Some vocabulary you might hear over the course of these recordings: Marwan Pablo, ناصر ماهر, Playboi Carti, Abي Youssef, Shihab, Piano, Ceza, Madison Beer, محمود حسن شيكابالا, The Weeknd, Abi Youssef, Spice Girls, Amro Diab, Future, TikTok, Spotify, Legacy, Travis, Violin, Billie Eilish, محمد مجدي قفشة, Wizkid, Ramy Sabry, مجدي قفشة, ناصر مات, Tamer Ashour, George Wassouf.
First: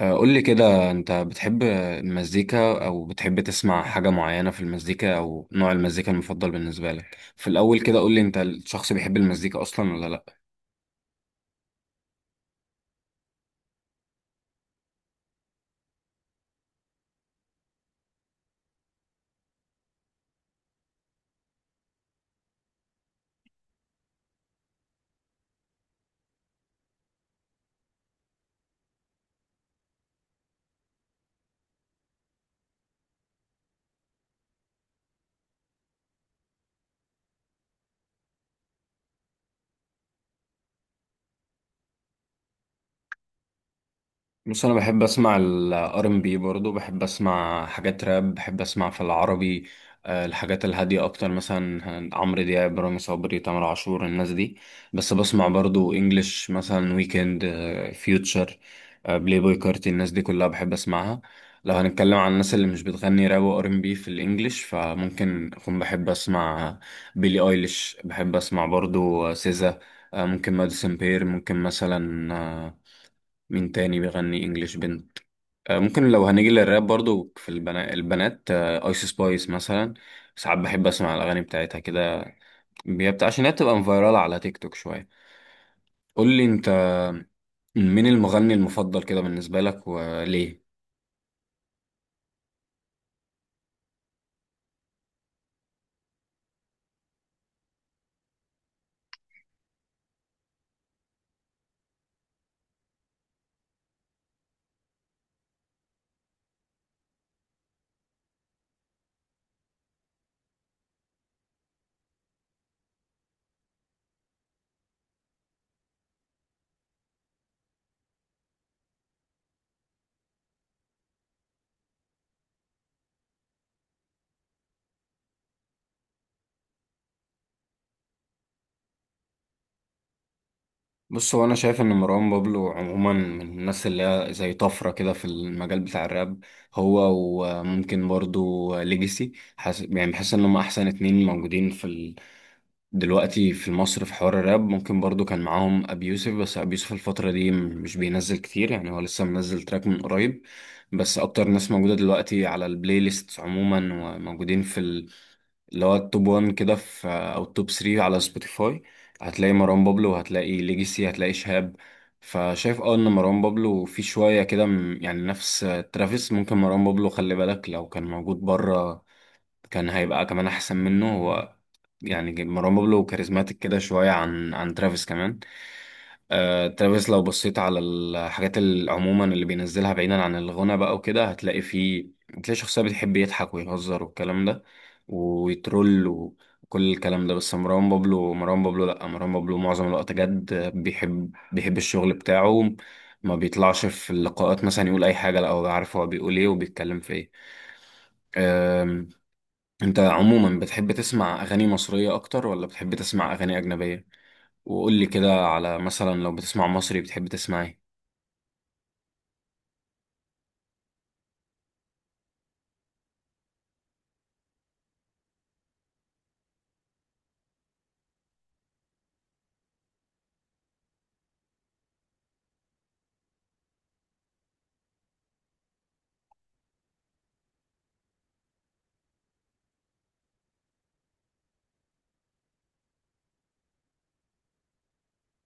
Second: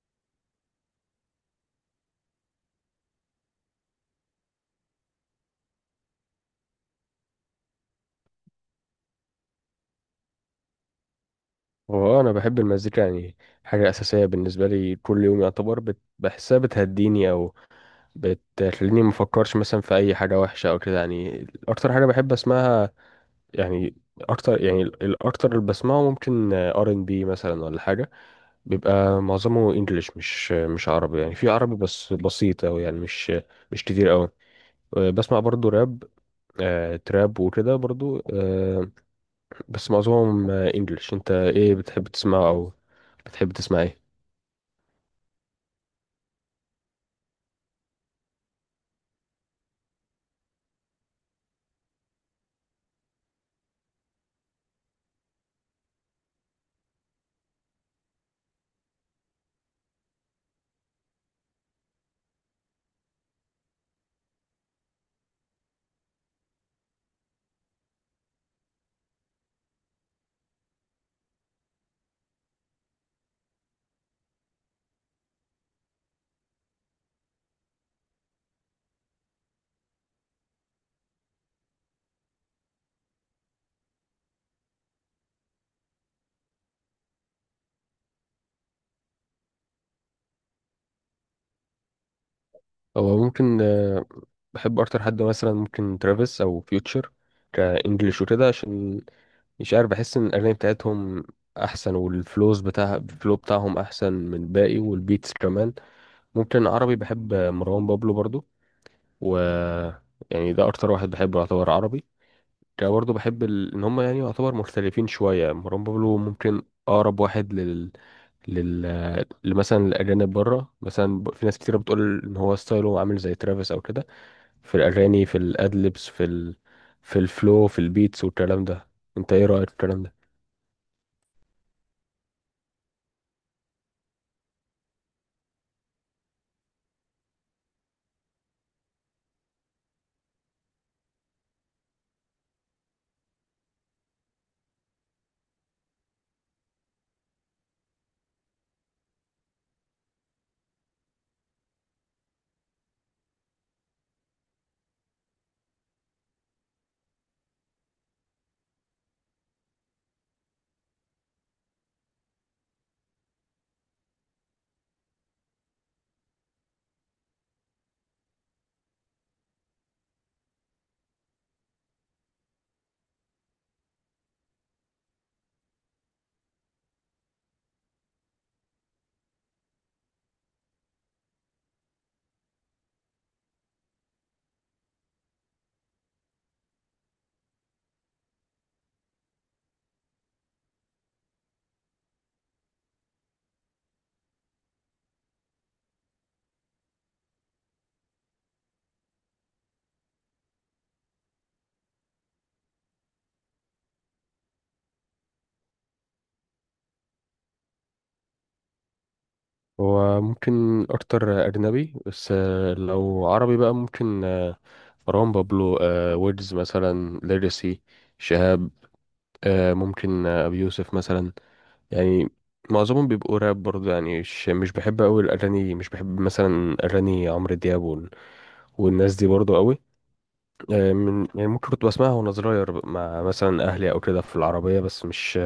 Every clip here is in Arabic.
قول لي كده، انت بتحب المزيكا او بتحب تسمع حاجة معينة في المزيكا او نوع المزيكا المفضل بالنسبة لك؟ في الاول كده قول لي انت الشخص بيحب المزيكا اصلا ولا لا؟ هو انا بحب المزيكا يعني حاجه اساسيه بالنسبه لي كل يوم. يعتبر بحسها بتهديني او بتخليني ما افكرش مثلا في اي حاجه وحشه او كده. يعني اكتر حاجه بحب اسمعها يعني اكتر، يعني الاكتر اللي بسمعه ممكن ار ان بي مثلا ولا حاجه. بيبقى معظمه انجليش، مش عربي، يعني في عربي بس بسيط، او يعني مش كتير قوي. بسمع برضو راب، تراب وكده برضو. بس معظمهم انجليش. انت ايه بتحب تسمعه، او بتحب تسمع ايه؟ بص، انا بحب اسمع الار ام بي، برضه بحب اسمع حاجات راب، بحب اسمع في العربي. الحاجات الهاديه اكتر، مثلا عمرو دياب، رامي صبري، تامر عاشور، الناس دي. بس بسمع برضه انجلش، مثلا ويكند، فيوتشر، بلاي بوي كارتي، الناس دي كلها بحب اسمعها. لو هنتكلم عن الناس اللي مش بتغني راب وار ام بي في الانجليش، فممكن اكون بحب اسمع بيلي ايليش، بحب اسمع برضه سيزا، ممكن ماديسون بير، ممكن مثلا، مين تاني بيغني انجليش بنت؟ ممكن لو هنيجي للراب برضو، في البنات ايس سبايس مثلا. ساعات بحب اسمع الاغاني بتاعتها كده. عشان هي بتبقى فايرال على تيك توك شويه. قول لي انت، مين المغني المفضل كده بالنسبه لك وليه؟ هو ممكن، بحب اكتر حد مثلا ممكن ترافيس او فيوتشر كانجليش وكده، عشان مش عارف، بحس ان الاغاني بتاعتهم احسن، والفلوز بتاع الفلو بتاعهم احسن من الباقي، والبيتس كمان. ممكن عربي بحب مروان بابلو برضو، و يعني ده اكتر واحد بحبه يعتبر عربي كده برضو. بحب ان هم يعني يعتبر مختلفين شويه. مروان بابلو ممكن اقرب واحد لل لل آه، لمثلا الاجانب بره. مثلا في ناس كتير بتقول ان هو ستايله عامل زي ترافيس او كده، في الأغاني، في الأدلبس، في في الفلو، في البيتس والكلام ده. انت ايه رأيك في الكلام ده؟ بص، هو انا شايف ان مروان بابلو عموما من الناس اللي هي زي طفره كده في المجال بتاع الراب، هو وممكن برضو ليجاسي. يعني بحس ان هم احسن اتنين موجودين في دلوقتي في مصر في حوار الراب. ممكن برضو كان معاهم ابي يوسف، بس ابي يوسف الفترة دي مش بينزل كتير، يعني هو لسه منزل تراك من قريب. بس اكتر ناس موجودة دلوقتي على البلاي ليست عموما، وموجودين في اللي هو التوب 1 كده، في او التوب 3 على سبوتيفاي، هتلاقي مروان بابلو، هتلاقي ليجيسي، هتلاقي شهاب. فشايف اه ان مروان بابلو في شوية كده يعني نفس ترافيس. ممكن مروان بابلو، خلي بالك، لو كان موجود بره كان هيبقى كمان احسن منه هو. يعني مروان بابلو كاريزماتيك كده شويه عن ترافيس كمان. آه ترافيس، لو بصيت على الحاجات عموما اللي بينزلها بعيدا عن الغنى بقى وكده، هتلاقي فيه، هتلاقي شخصيه بتحب يضحك ويهزر والكلام ده، ويترول وكل الكلام ده. بس مروان بابلو، مروان بابلو لا مروان بابلو معظم الوقت جد، بيحب الشغل بتاعه، ما بيطلعش في اللقاءات مثلا يقول اي حاجه. لا، هو عارف هو بيقول ايه وبيتكلم في ايه. انت عموما بتحب تسمع اغاني مصرية اكتر ولا بتحب تسمع اغاني اجنبية؟ وقول لي كده على مثلا، لو بتسمع مصري، بتحب تسمع ايه؟ هو ممكن اكتر اجنبي، بس لو عربي بقى ممكن، مروان بابلو، ويجز، مثلا ليجاسي، شهاب، ممكن ابي يوسف مثلا. يعني معظمهم بيبقوا راب برضه، يعني مش بحب قوي الاغاني. مش بحب مثلا اغاني عمرو دياب والناس دي برضه قوي. من، يعني ممكن كنت بسمعها وانا صغير مع مثلا اهلي او كده في العربيه، بس مش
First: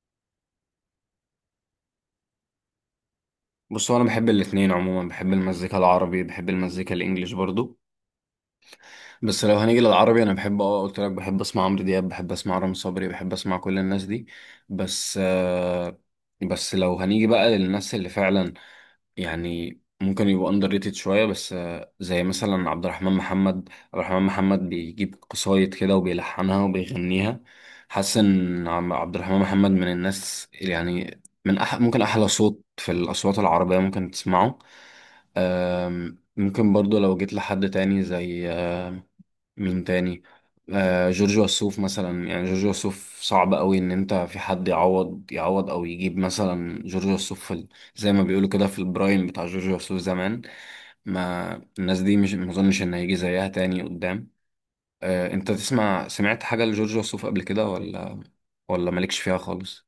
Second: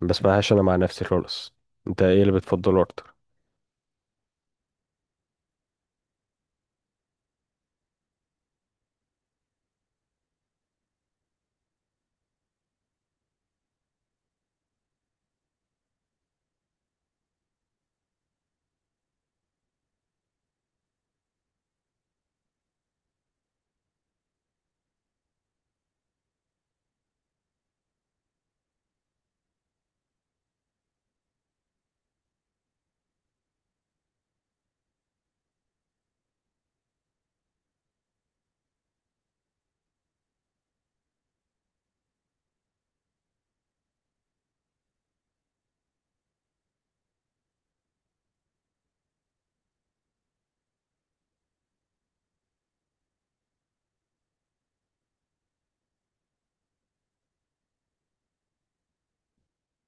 بسمعهاش انا مع نفسي خالص. انت ايه اللي بتفضله اكتر؟ بص، هو انا بحب الاتنين عموما، بحب المزيكا العربي، بحب المزيكا الانجليش برضو. بس لو هنيجي للعربي، انا بحب اه قلت لك، بحب اسمع عمرو دياب، بحب اسمع رامي صبري، بحب اسمع كل الناس دي. بس آه، بس لو هنيجي بقى للناس اللي فعلا يعني ممكن يبقوا اندر ريتد شويه، بس زي مثلا عبد الرحمن محمد. عبد الرحمن محمد بيجيب قصايد كده وبيلحنها وبيغنيها. حاسس ان عبد الرحمن محمد من الناس، يعني من ممكن احلى صوت في الاصوات العربيه ممكن تسمعه. ممكن برضو لو جيت لحد تاني زي مين تاني، آه جورج وسوف مثلا. يعني جورج وسوف صعب قوي ان انت في حد يعوض او يجيب مثلا جورج وسوف في زي ما بيقولوا كده في البرايم بتاع جورج وسوف زمان. ما الناس دي مش ما اظنش ان هيجي زيها تاني قدام. آه انت تسمع سمعت حاجة لجورج وسوف قبل كده ولا مالكش فيها خالص؟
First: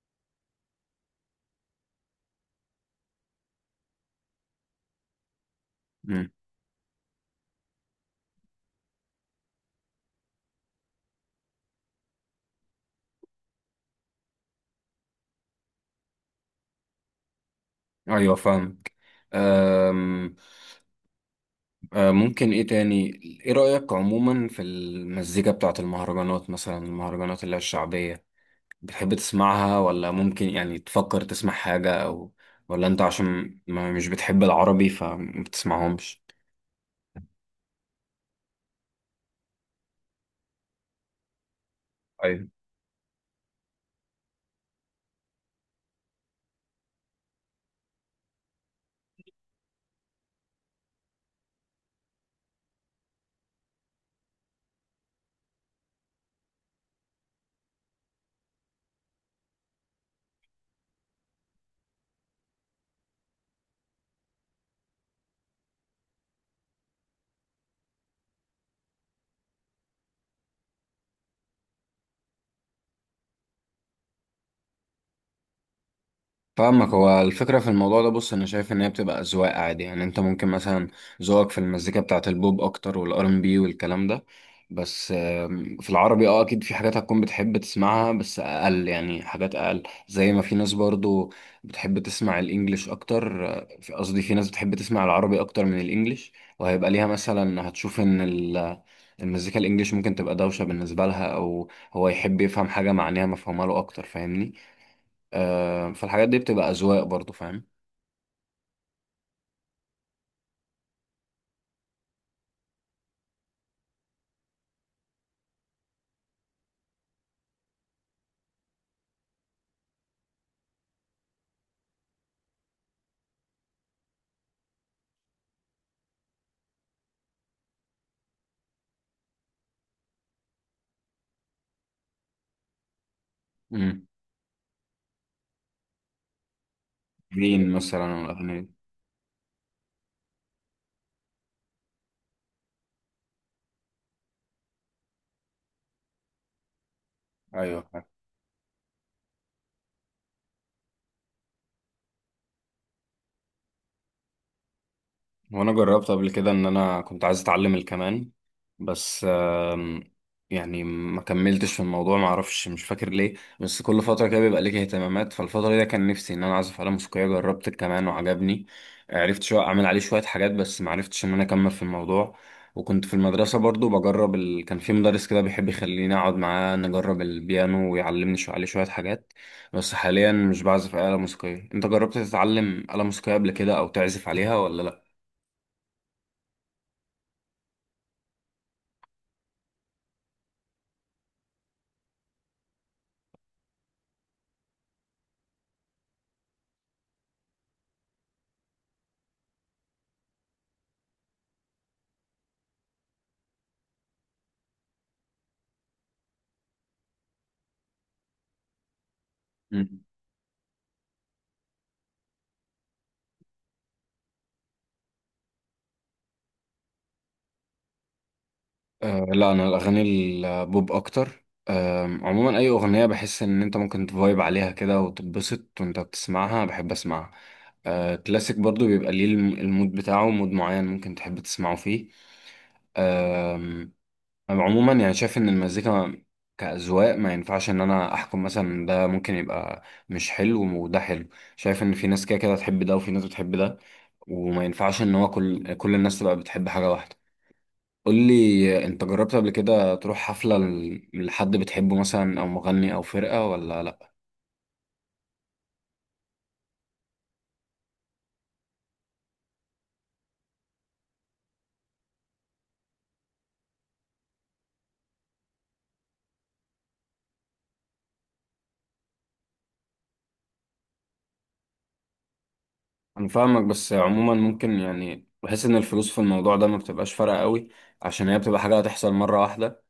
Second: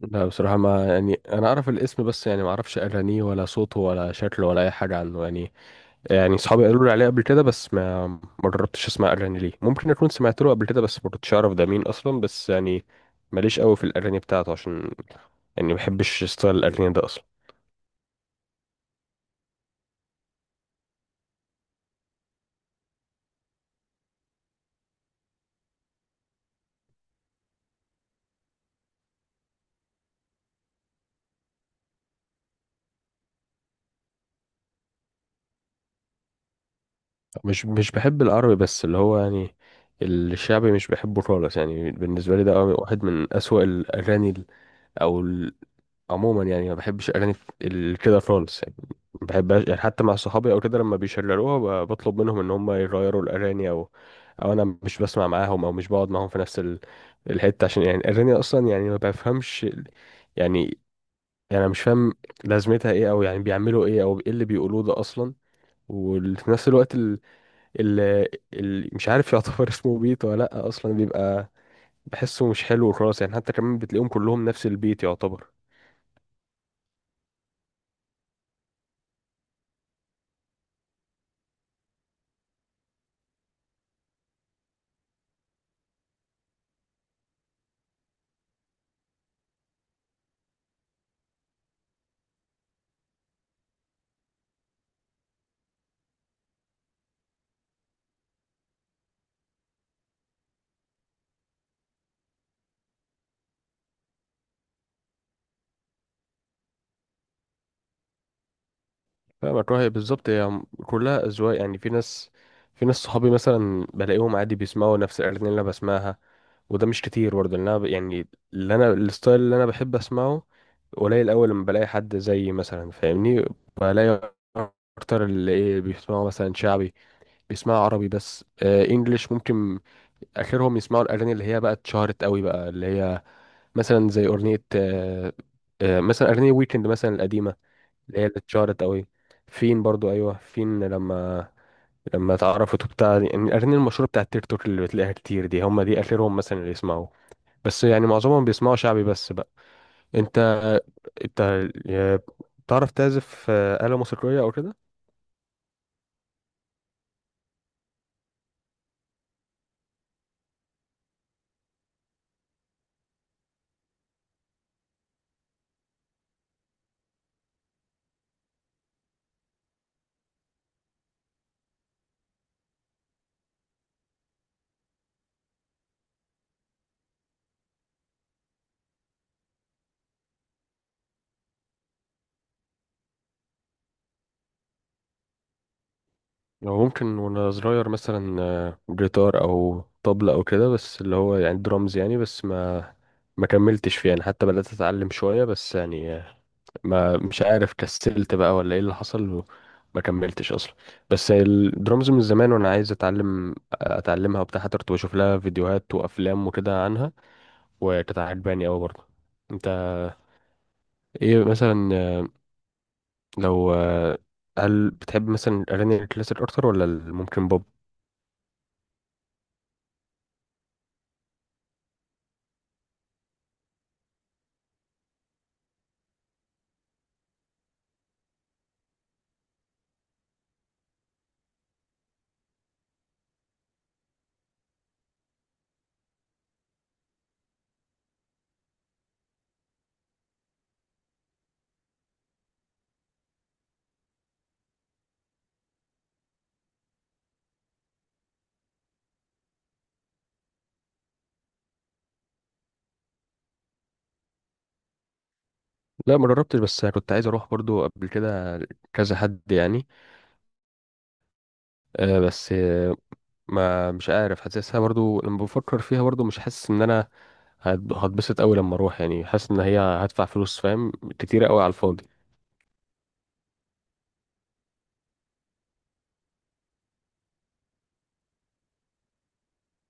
لا بصراحة، ما يعني انا اعرف الاسم، بس يعني ما اعرفش اغانيه ولا صوته ولا شكله ولا اي حاجة عنه. يعني مم. يعني اصحابي قالوا لي عليه قبل كده بس ما جربتش اسمع اغاني ليه. ممكن اكون سمعت له قبل كده بس ما كنتش اعرف ده مين اصلا، بس يعني ماليش قوي في الاغاني بتاعته، عشان يعني ما بحبش ستايل الاغاني ده اصلا. ايوه فاهمك. آم، ممكن ايه تاني، ايه رأيك عموما في المزيكا بتاعت المهرجانات، مثلا المهرجانات اللي هي الشعبية؟ بتحب تسمعها ولا ممكن يعني تفكر تسمع حاجة، أو ولا أنت عشان ما مش بتحب العربي فما بتسمعهمش؟ مش بحب العربي، بس اللي هو يعني الشعبي مش بحبه خالص. يعني بالنسبة لي أيوة ده واحد من اسوأ الاغاني، او عموما، يعني ما بحبش اغاني كده خالص. يعني ما بحبهاش، يعني حتى مع صحابي او كده لما بيشغلوها بطلب منهم ان هم يغيروا الاغاني، او انا مش بسمع معاهم، او مش بقعد معاهم في نفس الحته. عشان يعني الاغاني اصلا يعني ما بفهمش يعني، يعني انا مش فاهم لازمتها ايه، او يعني بيعملوا ايه، او ايه اللي بيقولوه ده اصلا. وفي نفس الوقت ال... مش عارف يعتبر اسمه بيت ولا لا اصلا. بيبقى بحسه مش حلو خالص، يعني حتى كمان بتلاقيهم كلهم نفس البيت يعتبر. فاهمك. هو الفكرة في الموضوع ده، بص، أنا شايف إن هي بتبقى أذواق عادي، يعني أنت ممكن مثلا ذوقك في المزيكا بتاعة البوب أكتر والآر إن بي والكلام ده. بس في العربي أه أكيد في حاجات هتكون بتحب تسمعها، بس أقل، يعني حاجات أقل، زي ما في ناس برضو بتحب تسمع الإنجليش أكتر. قصدي في ناس بتحب تسمع العربي أكتر من الإنجليش، وهيبقى ليها مثلا، هتشوف إن المزيكا الإنجليش ممكن تبقى دوشة بالنسبة لها، أو هو يحب يفهم حاجة معناها مفهومة له أكتر، فاهمني؟ آه، فالحاجات دي بتبقى أذواق برضو، فاهم. فاهمك. رأي بالظبط، هي كلها أذواق. يعني في ناس صحابي مثلا بلاقيهم عادي بيسمعوا نفس الأغاني اللي أنا بسمعها، وده مش كتير برضه، لأن أنا يعني اللي أنا، الستايل اللي أنا بحب أسمعه قليل أوي، لما بلاقي حد زيي مثلا، فاهمني؟ بلاقي أكتر اللي إيه، بيسمعوا مثلا شعبي، بيسمعوا عربي، بس آه إنجليش ممكن آخرهم يسمعوا الأغاني اللي هي بقى اتشهرت أوي، بقى اللي هي امم. مثلا زي أغنية، مثلا أغنية ويكند مثلا القديمة، جين مثلا اللي هي اللي والأغاني دي. اتشهرت قوي فين برضو. ايوه فين لما اتعرفت وبتاع. يعني الاغاني المشهوره بتاعت التيك توك اللي بتلاقيها كتير دي، هم دي اخرهم مثلا اللي يسمعوه. بس أيوه. يعني معظمهم بيسمعوا شعبي بس بقى. انت انت يا- بتعرف تعزف آلة موسيقية او كده؟ وانا جربت قبل كده ان انا كنت عايز اتعلم الكمان، بس يعني ما كملتش في الموضوع، ما اعرفش، مش فاكر ليه. بس كل فتره كده بيبقى ليك اهتمامات، فالفتره دي كان نفسي ان انا اعزف آلة موسيقيه، جربت الكمان وعجبني، عرفت شويه اعمل عليه شويه حاجات، بس ما عرفتش ان انا اكمل في الموضوع. وكنت في المدرسه برضو بجرب كان في مدرس كده بيحب يخليني اقعد معاه نجرب البيانو ويعلمني شويه عليه شويه حاجات. بس حاليا مش بعزف آلة موسيقيه. انت جربت تتعلم آلة موسيقيه قبل كده او تعزف عليها ولا لا؟ لو ممكن وانا صغير مثلا، جيتار او طبلة او كده، بس اللي هو يعني درامز يعني. بس ما كملتش فيه، يعني حتى بدأت اتعلم شوية بس يعني، ما مش عارف كسلت بقى ولا ايه اللي حصل، وما كملتش اصلا. بس الدرامز من زمان وانا عايز اتعلمها وبتاع، حتى كنت بشوف لها فيديوهات وافلام وكده عنها، وكانت عجباني قوي برضه. انت مم. ايه مثلا، آه، لو آه، هل بتحب مثلا الاغاني الكلاسيك اكتر، ولا ممكن بوب؟ أه لا، انا الاغاني البوب اكتر. عموما اي اغنيه بحس ان انت ممكن تفايب عليها كده وتتبسط وانت بتسمعها، بحب اسمعها. أه كلاسيك برضو بيبقى ليه المود بتاعه، مود معين ممكن تحب تسمعه فيه. آم، أنا عموما يعني شايف ان المزيكا كأذواق، ما ينفعش ان انا احكم مثلا ده ممكن يبقى مش حلو وده حلو. شايف ان في ناس كده كده تحب ده وفي ناس بتحب ده، وما ينفعش ان هو كل الناس تبقى بتحب حاجه واحده. قول لي انت، جربت قبل كده تروح حفلة لحد بتحبه مثلا او مغني او فرقة ولا لا؟ لا ما جربتش، بس كنت عايز اروح برضو قبل كده كذا حد يعني. آه، بس آه، ما مش عارف، حاسسها برضو لما بفكر فيها برضو، مش حاسس ان انا هتبسط قوي لما اروح. يعني حاسس ان هي هدفع فلوس، فاهم، كتيره قوي على الفاضي. انا فاهمك. بس عموما ممكن، يعني بحس ان الفلوس في الموضوع ده ما بتبقاش فارقة قوي، عشان هي بتبقى حاجة هتحصل مرة واحدة.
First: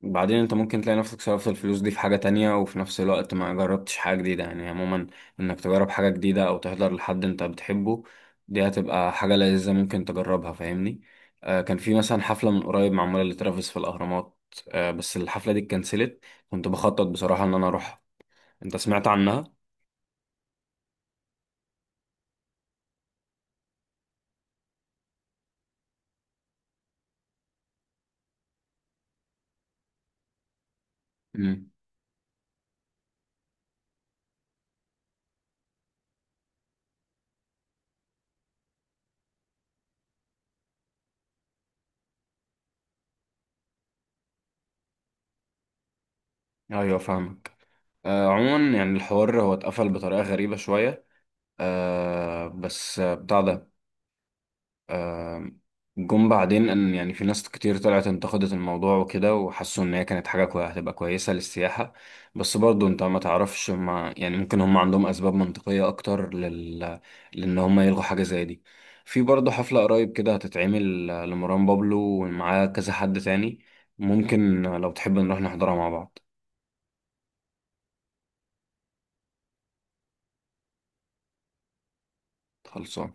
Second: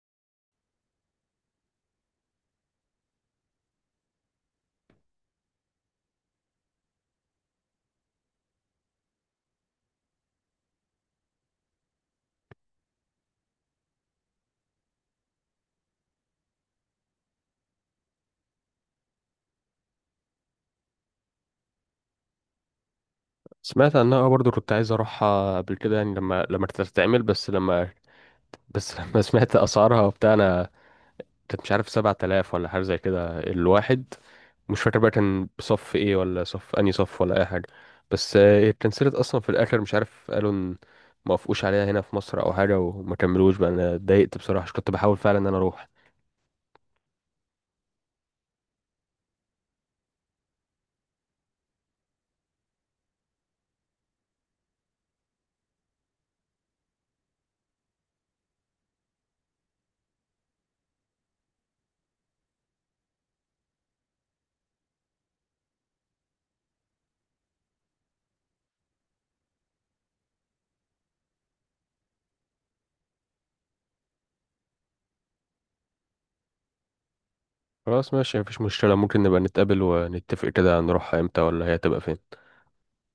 بعدين انت ممكن تلاقي نفسك صرفت الفلوس دي في حاجة تانية وفي نفس الوقت ما جربتش حاجة جديدة. يعني عموما، انك تجرب حاجة جديدة او تحضر لحد انت بتحبه، دي هتبقى حاجة لذيذة ممكن تجربها، فاهمني؟ آه، كان في مثلا حفلة من قريب معمولة لترافيس في الأهرامات، آه بس الحفلة دي اتكنسلت، كنت بخطط بصراحة ان انا اروحها. انت سمعت عنها؟ سمعت عنها برضو، كنت عايز اروحها قبل كده يعني لما تتعمل. بس لما، بس لما سمعت اسعارها وبتاع، انا كانت امم. مش عارف، 7,000 ولا حاجه زي كده الواحد، مش فاكر بقى كان بصف ايه، ولا صف انهي صف ولا اي حاجه. بس اتكنسلت اصلا في الاخر. مش عارف، قالوا ان ما وافقوش عليها هنا في مصر او حاجه وما كملوش بقى. انا اتضايقت بصراحه عشان كنت بحاول فعلا ان انا اروح. ايوه فاهمك. آه عموما يعني الحوار هو اتقفل بطريقة غريبة شوية، آه بس بتاع ده، جم بعدين ان يعني في ناس كتير طلعت انتقدت الموضوع وكده وحسوا ان هي كانت حاجه كويسه، هتبقى كويسه للسياحه. بس برضو انت ما تعرفش، ما يعني ممكن هم عندهم اسباب منطقيه اكتر لل، لان هم يلغوا حاجه زي دي. في برضو حفله قريب كده هتتعمل لمروان بابلو ومعاه كذا حد تاني، ممكن لو تحب نروح نحضرها مع بعض. خلاص ماشي، مفيش مشكلة، ممكن نبقى نتقابل ونتفق كده هنروح امتى، ولا هي تبقى فين. خلصان.